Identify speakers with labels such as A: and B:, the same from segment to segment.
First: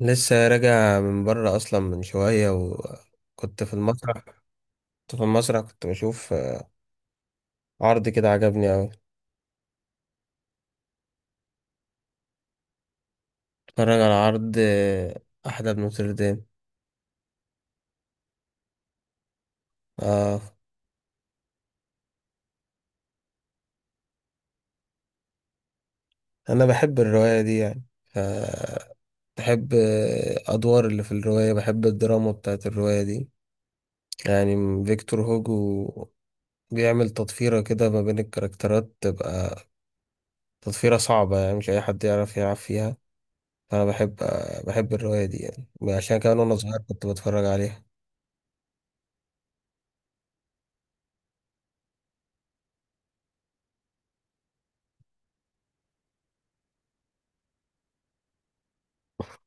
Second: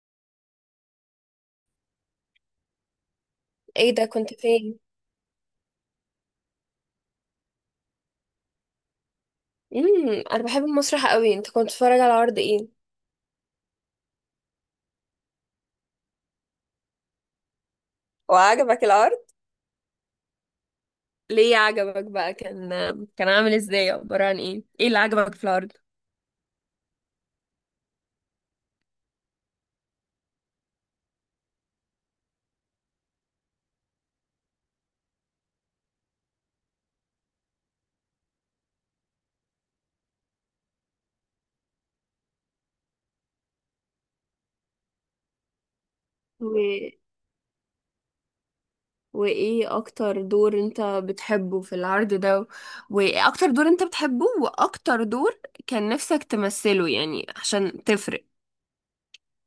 A: لسه راجع من بره اصلا من شويه وكنت في
B: ايه ده؟
A: المسرح.
B: كنت
A: كنت
B: فين؟
A: في المسرح، كنت بشوف عرض كده عجبني اوي.
B: انا بحب المسرح قوي. انت كنت بتتفرج على عرض ايه؟
A: اتفرج على عرض، احلى بن نوتردام.
B: وعجبك العرض؟
A: اه،
B: ليه عجبك بقى؟ كان عامل ازاي؟ عبارة عن ايه؟ ايه اللي عجبك في العرض؟
A: انا بحب الروايه دي يعني بحب، ادوار اللي في الروايه. بحب الدراما بتاعت الروايه دي يعني فيكتور هوجو بيعمل تطفيره كده ما بين الكاركترات. تبقى تطفيره صعبة، يعني مش أي حد يعرف يلعب فيها. فأنا بحب، الرواية دي يعني، عشان كمان
B: و...
A: وأنا صغير كنت بتفرج عليها.
B: وايه اكتر دور انت بتحبه في العرض ده وايه اكتر دور انت بتحبه؟ واكتر دور كان نفسك تمثله يعني عشان تفرق.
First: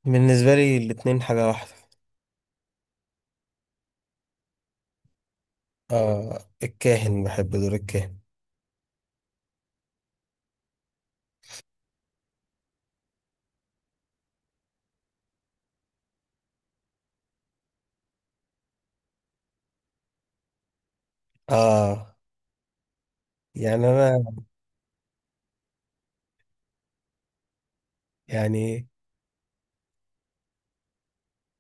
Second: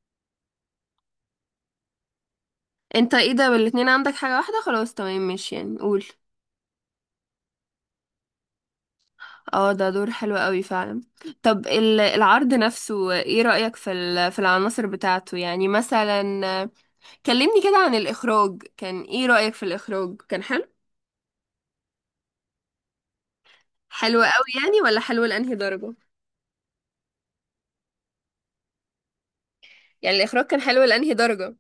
A: بالنسبة لي الاتنين حاجة واحدة.
B: انت ايه ده، الاتنين عندك حاجة واحدة؟ خلاص، تمام، ماشي، يعني قول.
A: آه، الكاهن، بحب دور الكاهن.
B: اه، ده دور حلو قوي فعلا. طب العرض نفسه، ايه رأيك في في العناصر بتاعته؟ يعني مثلا كلمني كده عن الإخراج، كان ايه رأيك في الإخراج؟ كان حلو؟
A: آه، يعني أنا،
B: حلو قوي يعني ولا حلو لأنهي درجة؟
A: يعني
B: يعني الإخراج كان حلو لأنهي درجة؟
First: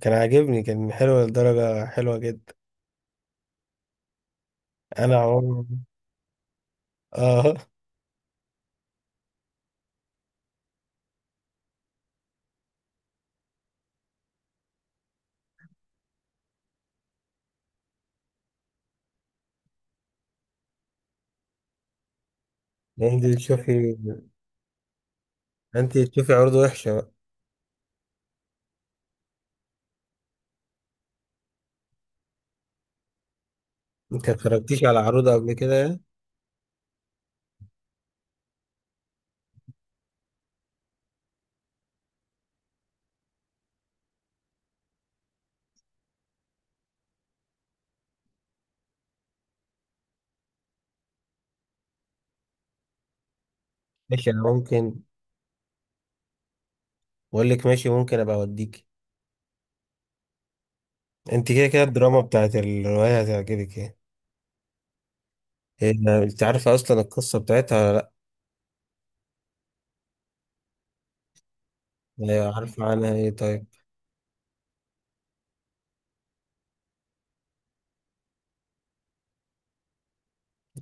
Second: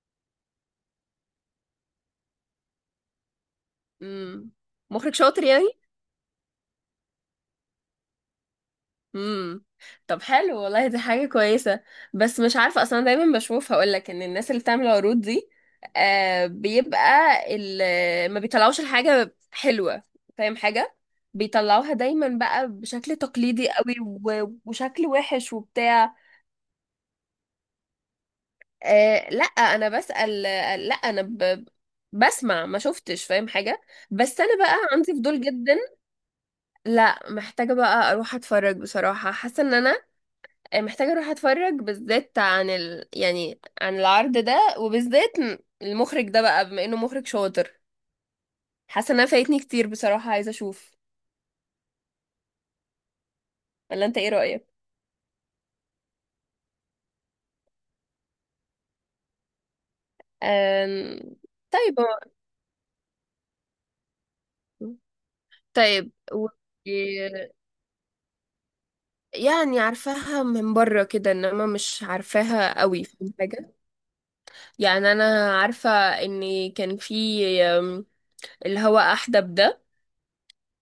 A: كان عاجبني، كان حلو لدرجة حلوة جدا.
B: امم مخرج
A: أنا
B: شاطر
A: عمري.
B: يعني؟
A: آه
B: امم. طب حلو والله، دي حاجة كويسة. بس مش عارفة، اصلا دايما بشوف، هقولك ان الناس اللي بتعمل عروض دي آه بيبقى ما بيطلعوش الحاجة حلوة، فاهم حاجة؟ بيطلعوها دايما بقى بشكل
A: أنت
B: تقليدي قوي
A: تشوفي،
B: وشكل وحش وبتاع.
A: عروض وحشة بقى؟
B: آه، لا انا بسأل، آه، لا انا بسمع، ما شفتش، فاهم حاجة؟
A: أنت
B: بس انا بقى
A: متفرجتيش على
B: عندي
A: عروض
B: فضول
A: قبل كده
B: جدا.
A: يعني؟
B: لا، محتاجة بقى اروح اتفرج بصراحة، حاسة ان انا محتاجة اروح اتفرج، بالذات عن يعني عن العرض ده، وبالذات المخرج ده بقى بما انه مخرج شاطر. حاسة انها فايتني كتير بصراحة، عايزة اشوف. ولا انت ايه
A: ماشي، أنا
B: رأيك؟
A: ممكن بقول لك، ماشي ممكن أبقى أوديكي.
B: أم...
A: أنت كده كده
B: طيب
A: الدراما بتاعت الرواية هتعجبك يعني. إيه،
B: طيب
A: أنت عارفة أصلا القصة بتاعتها ولا؟
B: يعني عارفاها من بره كده، انما مش
A: لأ؟ إيه،
B: عارفاها
A: عارفة
B: قوي،
A: عنها إيه
B: فاهم
A: طيب؟
B: حاجة؟ يعني انا عارفة ان كان في، أم، اللي هو احدب ده،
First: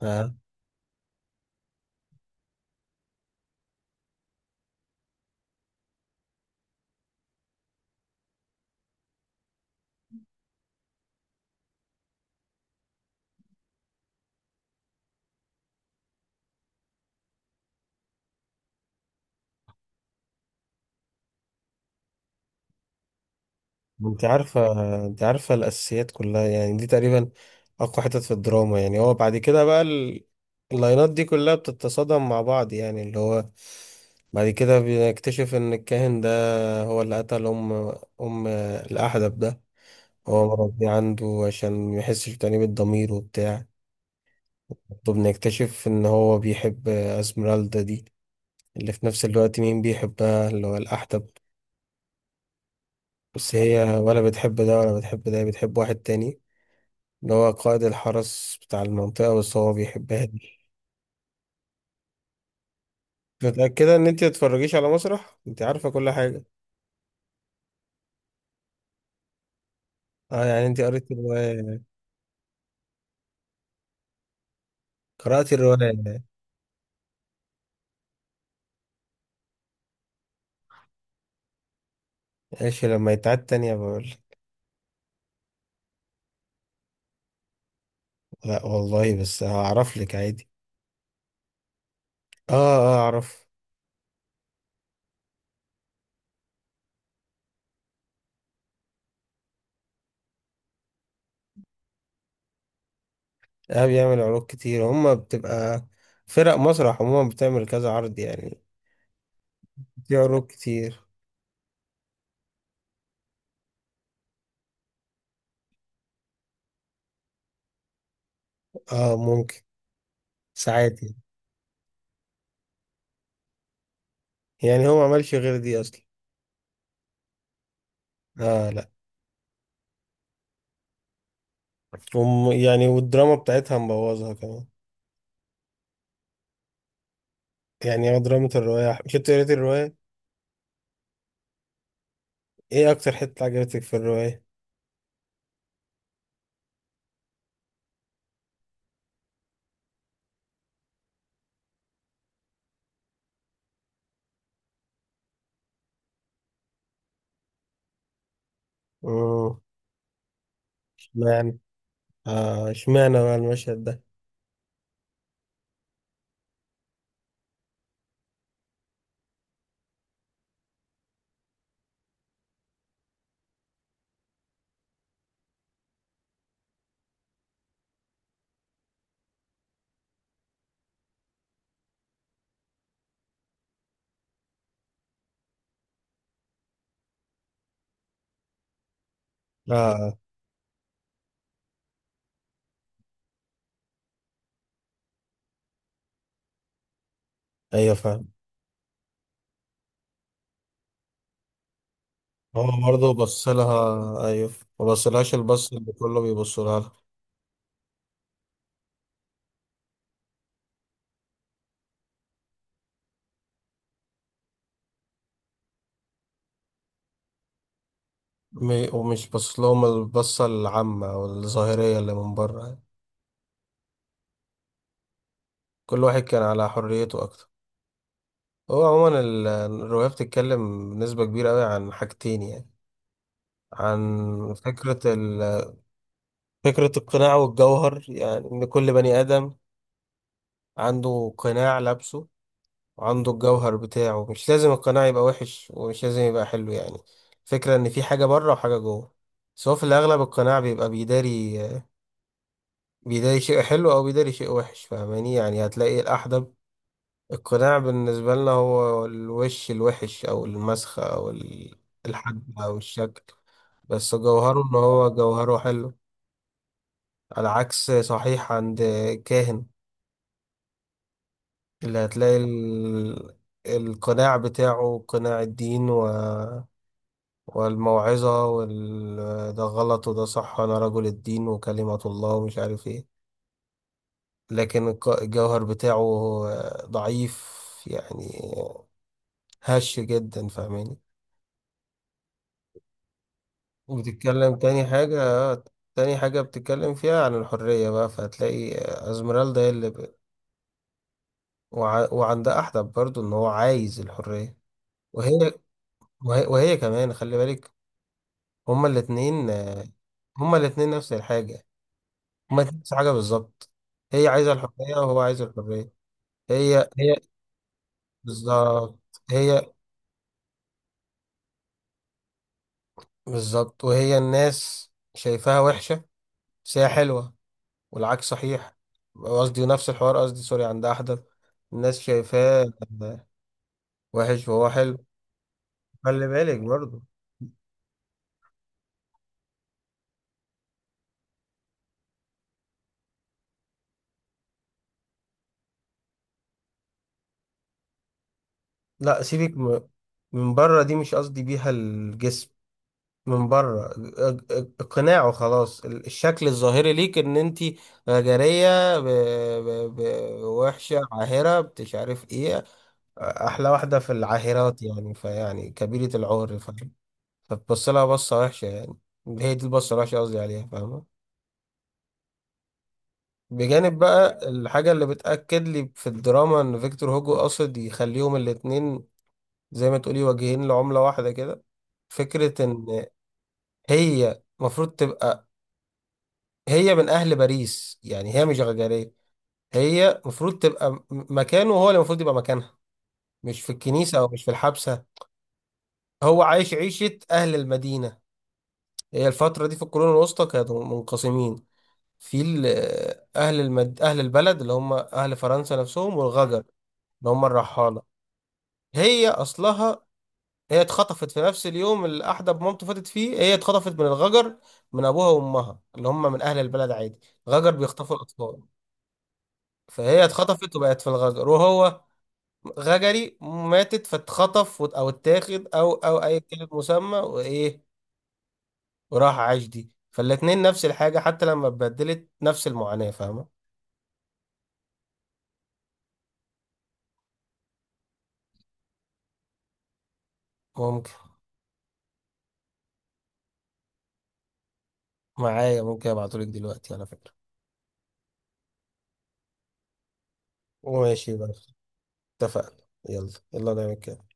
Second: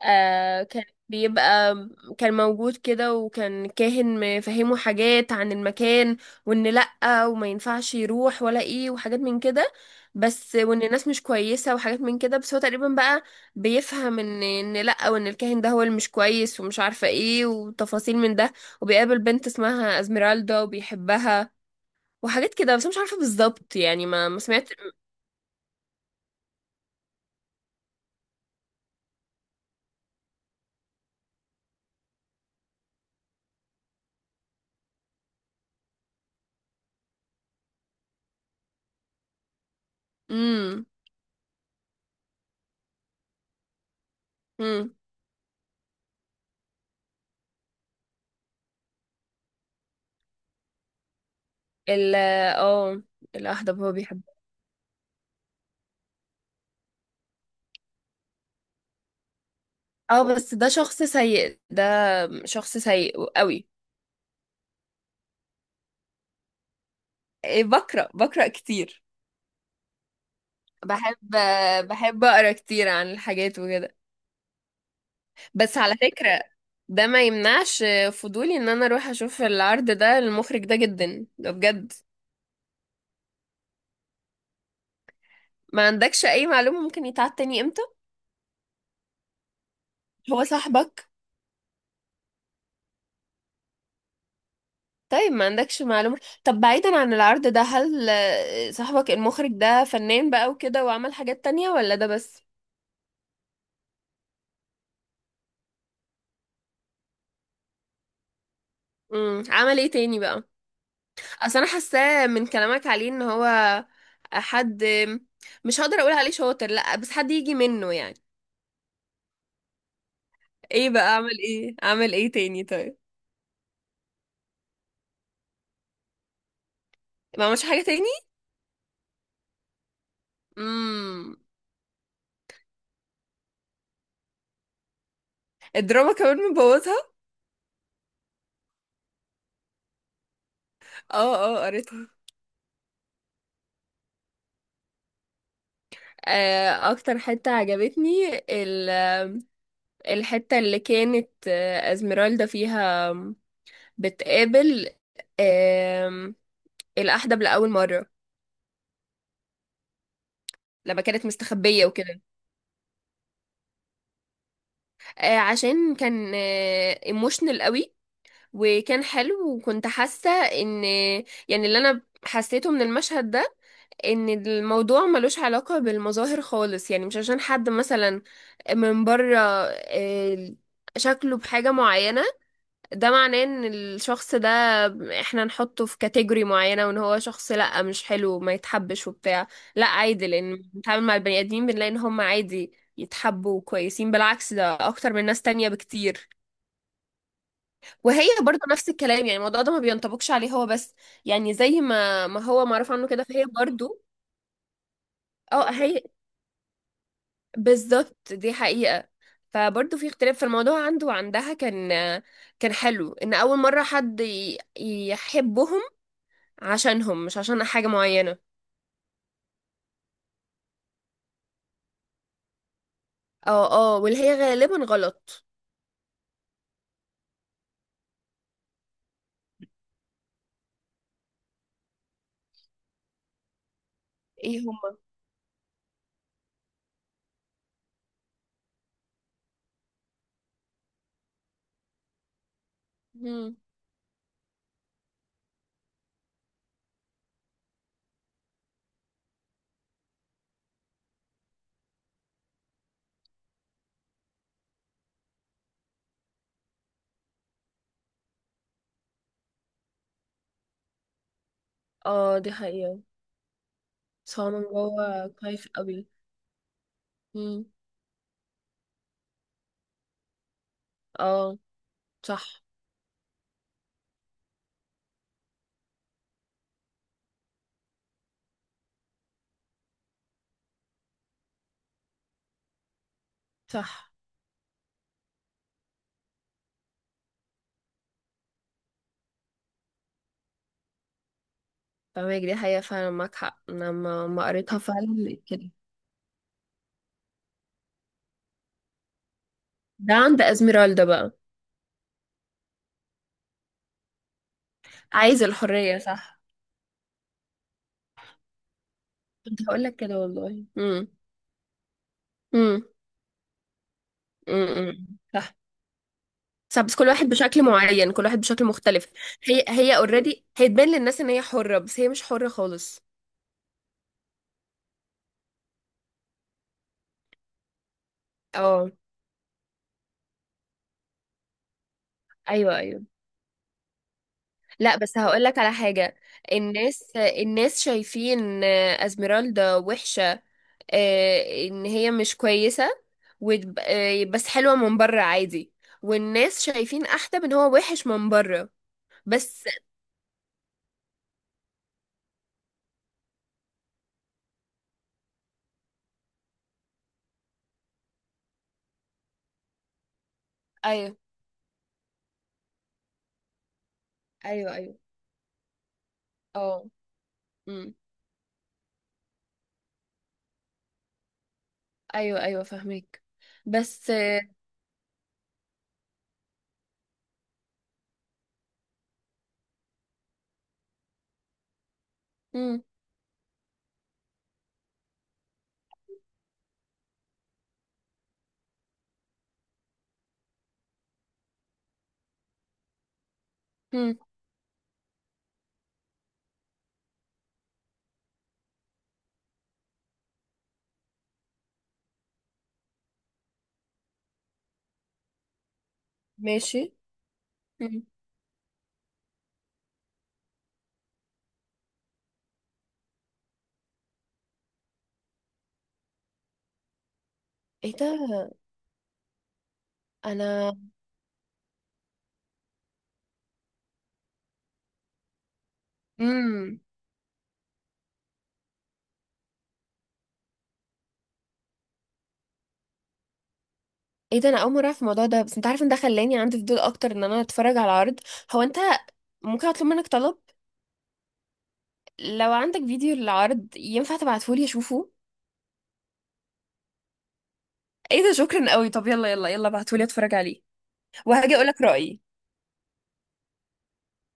A: آه.
B: آه، بيبقى كان موجود كده، وكان كاهن مفهمه حاجات عن المكان، وان لأ وما ينفعش يروح، ولا ايه، وحاجات من كده، بس وان الناس مش كويسة، وحاجات من كده بس. هو تقريبا بقى بيفهم ان لأ، وان الكاهن ده هو اللي مش كويس، ومش عارفة ايه، وتفاصيل من ده. وبيقابل بنت اسمها ازميرالدا وبيحبها، وحاجات كده. بس أنا مش عارفة بالظبط يعني،
A: انت
B: ما ما سمعت.
A: عارفة انت عارفة الأساسيات كلها، يعني دي تقريبا أقوى حتت في الدراما. يعني هو بعد كده بقى اللاينات دي كلها بتتصادم مع بعض، يعني اللي هو بعد كده بنكتشف إن الكاهن ده هو اللي قتل أم، الأحدب ده، هو
B: امم.
A: مربيه عنده عشان ميحسش بتأنيب الضمير وبتاع.
B: امم.
A: وبنكتشف إن هو بيحب أسمرالدا دي، اللي في نفس الوقت مين بيحبها اللي هو الأحدب.
B: ال اه
A: بس
B: الاحدب هو
A: هي ولا
B: بيحبها.
A: بتحب ده ولا بتحب ده، بتحب واحد تاني اللي هو قائد الحرس بتاع المنطقة، بس هو
B: اه،
A: بيحبها
B: بس
A: دي.
B: ده شخص سيء ده، شخص سيء قوي.
A: متأكدة إن أنت متتفرجيش على مسرح؟ أنت عارفة كل حاجة.
B: إيه، بقرا بقرا كتير.
A: أه، يعني أنت قريت
B: بحب،
A: الرواية،
B: بحب اقرا كتير عن الحاجات وكده.
A: قرأت
B: بس على
A: الرواية.
B: فكرة ده ما يمنعش فضولي ان انا اروح اشوف العرض ده، المخرج ده جدا ده بجد.
A: ماشي، لما يتعاد تانية بقول.
B: ما عندكش اي معلومة ممكن يتعاد تاني امتى؟
A: لا والله، بس هعرف لك
B: هو
A: عادي.
B: صاحبك؟
A: أه، أه، أعرف.
B: طيب ما عندكش معلومة؟ طب بعيدا عن العرض ده، هل صاحبك المخرج ده فنان بقى وكده وعمل حاجات تانية ولا ده بس؟
A: أه، بيعمل عروض كتير. هما بتبقى فرق مسرح عموما، بتعمل كذا عرض يعني.
B: عمل ايه
A: في
B: تاني بقى؟
A: عروض كتير.
B: اصل انا حاساه من كلامك عليه ان هو حد، مش هقدر اقول عليه شاطر لا، بس حد يجي منه يعني.
A: أه ممكن،
B: ايه
A: ساعات
B: بقى،
A: يعني.
B: اعمل ايه، اعمل ايه تاني طيب؟
A: يعني هو ما عملش غير دي أصلا.
B: ما عملش حاجه تاني؟
A: أه، لا.
B: امم.
A: يعني، والدراما بتاعتها مبوظها كمان.
B: الدراما كمان مبوظها؟
A: يعني هو دراما الرواية، كنت قريت الرواية.
B: اه، اه قريتها.
A: ايه اكتر حتة عجبتك في الرواية؟
B: آه، اكتر حته عجبتني الحته اللي كانت ازميرالدا فيها بتقابل آم، الأحدب لأول مرة،
A: امم
B: لما كانت
A: اشمعنى،
B: مستخبية وكده.
A: آه، اشمعنى بقى المشهد ده؟
B: آه، عشان كان ايموشنال قوي، وكان حلو، وكنت حاسة ان يعني اللي انا حسيته من المشهد ده، ان الموضوع ملوش علاقة بالمظاهر خالص. يعني مش عشان حد مثلا من بره شكله بحاجة معينة، ده معناه ان الشخص ده احنا نحطه في كاتيجوري معينة، وان هو شخص لا مش حلو، ما يتحبش وبتاع. لا،
A: اه،
B: عادي، لان بنتعامل مع البني ادمين، بنلاقي ان هم عادي يتحبوا كويسين، بالعكس، ده اكتر من ناس تانية بكتير.
A: ايوه، فاهم.
B: وهي برضه نفس الكلام، يعني الموضوع ده ما بينطبقش عليه هو بس، يعني زي ما ما
A: هو
B: هو معروف عنه
A: برضه
B: كده، فهي
A: بص لها
B: برضه.
A: ايوه، ما بصلهاش
B: اه،
A: البص اللي
B: هي
A: كله بيبص لها.
B: بالظبط، دي حقيقة. فبرضه في اختلاف في الموضوع عنده وعندها. كان حلو ان اول مرة حد يحبهم عشانهم، مش عشان حاجة معينة.
A: ومش بص لهم البصة العامة او الظاهرية اللي من بره يعني.
B: اه، اه واللي هي غالبا غلط.
A: كل واحد كان على حريته اكتر. هو عموما الرواية بتتكلم بنسبة كبيرة قوي عن حاجتين يعني، عن
B: ايه هما؟
A: فكرة فكرة القناع والجوهر، يعني إن كل بني آدم عنده قناع لابسه، وعنده
B: مم.
A: الجوهر بتاعه. مش لازم القناع يبقى وحش، ومش لازم يبقى حلو يعني. الفكرة ان في حاجة بره وحاجة جوه. بس هو في الاغلب القناع بيبقى بيداري شيء حلو، او بيداري شيء وحش، فاهماني؟ يعني هتلاقي الاحدب، القناع بالنسبة لنا هو الوش الوحش، او المسخة، او
B: اه، دي
A: الحجم او
B: حقيقة.
A: الشكل. بس
B: بس هو
A: جوهره،
B: من
A: ان هو
B: جوه
A: جوهره
B: خايف
A: حلو،
B: قوي.
A: على
B: مم.
A: عكس صحيح عند كاهن،
B: اه.
A: اللي هتلاقي
B: صح.
A: القناع بتاعه قناع الدين، والموعظة ده غلط وده صح، أنا رجل الدين وكلمة الله ومش عارف إيه.
B: صح،
A: لكن الجوهر بتاعه ضعيف، يعني هش جدا، فاهماني؟
B: فاهمك، دي حقيقة فعلا، معاك حق، انا ما ما
A: وبتتكلم
B: قريتها
A: تاني
B: فعلا،
A: حاجة،
B: لقيت
A: آه،
B: كده.
A: تاني حاجة بتتكلم فيها عن الحرية بقى. فهتلاقي أزمرالدا هي اللي
B: ده عند ازميرالدا بقى.
A: وعند أحدب برضو، إن هو عايز الحرية.
B: عايز
A: وهي،
B: الحرية، صح.
A: وهي كمان، خلي بالك. هما الاتنين
B: كنت هقول
A: آه،
B: لك كده
A: هما
B: والله.
A: الاتنين
B: امم.
A: نفس الحاجة، هما الاتنين
B: امم.
A: نفس الحاجة بالظبط. هي عايزة الحرية
B: امم.
A: وهو عايز
B: صح.
A: الحرية. هي
B: صح، بس كل
A: هي
B: واحد بشكل معين، كل واحد بشكل
A: بالظبط.
B: مختلف. هي
A: هي
B: هي اوريدي، هي تبان للناس ان هي حرة بس هي مش حرة خالص.
A: بالظبط، وهي الناس شايفاها وحشة، بس هي حلوة، والعكس صحيح.
B: اه،
A: قصدي نفس الحوار، قصدي سوري، عند أحدث الناس شايفاه
B: ايوه، ايوه.
A: وحش وهو حلو.
B: لا، بس هقول لك على حاجة.
A: خلي بالك برضه.
B: الناس، الناس شايفين ازميرالدا وحشة، ان هي مش كويسة، آه، بس حلوة من بره عادي. والناس شايفين احدب ان هو وحش من بره،
A: لا، سيبك.
B: بس.
A: من بره دي مش قصدي بيها الجسم. من بره اقناعه خلاص، الشكل الظاهري ليك ان انت غجريه، ب... ب... وحشه
B: ايوه،
A: عاهره مش عارف ايه، احلى واحده في
B: ايوه،
A: العاهرات،
B: ايوه،
A: يعني فيعني كبيره العور،
B: اه.
A: فاهم؟ فتبص
B: امم
A: لها بصه وحشه يعني. هي دي البصه الوحشه قصدي عليها، فاهمه؟
B: ايوه، ايوه، فاهمك.
A: بجانب
B: بس
A: بقى الحاجه اللي بتاكد لي في الدراما، ان فيكتور هوجو قصد يخليهم الاتنين زي ما تقولي وجهين لعمله واحده كده. فكره
B: امم.
A: ان هي المفروض تبقى، هي من اهل باريس يعني، هي مش غجريه. هي المفروض تبقى مكانه، هو اللي المفروض يبقى مكانها، مش في الكنيسه
B: امم.
A: او مش في الحبسه. هو عايش عيشه اهل المدينه. هي الفتره دي في القرون الوسطى كانوا منقسمين، في اهل اهل البلد اللي هم اهل فرنسا نفسهم، والغجر
B: ماشي.
A: اللي هم الرحاله.
B: امم.
A: هي اصلها، هي اتخطفت في نفس اليوم اللي احدب مامته فاتت فيه. هي اتخطفت من الغجر، من ابوها وامها اللي هم من اهل البلد عادي. غجر
B: ايه
A: بيخطفوا
B: ده
A: الاطفال. فهي
B: انا
A: اتخطفت وبقت في الغجر، وهو غجري ماتت، فاتخطف او اتاخد، او اي كلمة
B: امم
A: مسمى وايه، وراح عاش دي. فالاتنين نفس الحاجة، حتى لما اتبدلت نفس المعاناة، فاهمة؟
B: ايه ده انا اول مرة اعرف الموضوع ده، بس انت عارف ان ده خلاني عندي فضول اكتر ان انا اتفرج على عرض. هو انت ممكن اطلب منك طلب؟
A: ممكن،
B: لو عندك فيديو للعرض ينفع تبعتهولي اشوفه؟
A: معايا، ممكن ابعتهولك دلوقتي على فكرة.
B: ايه ده، شكرا قوي. طب يلا يلا يلا ابعتولي اتفرج عليه.
A: ماشي بقى.
B: وهاجي اقولك رأيي.
A: اتفقنا. يلا يلا نعمل كده.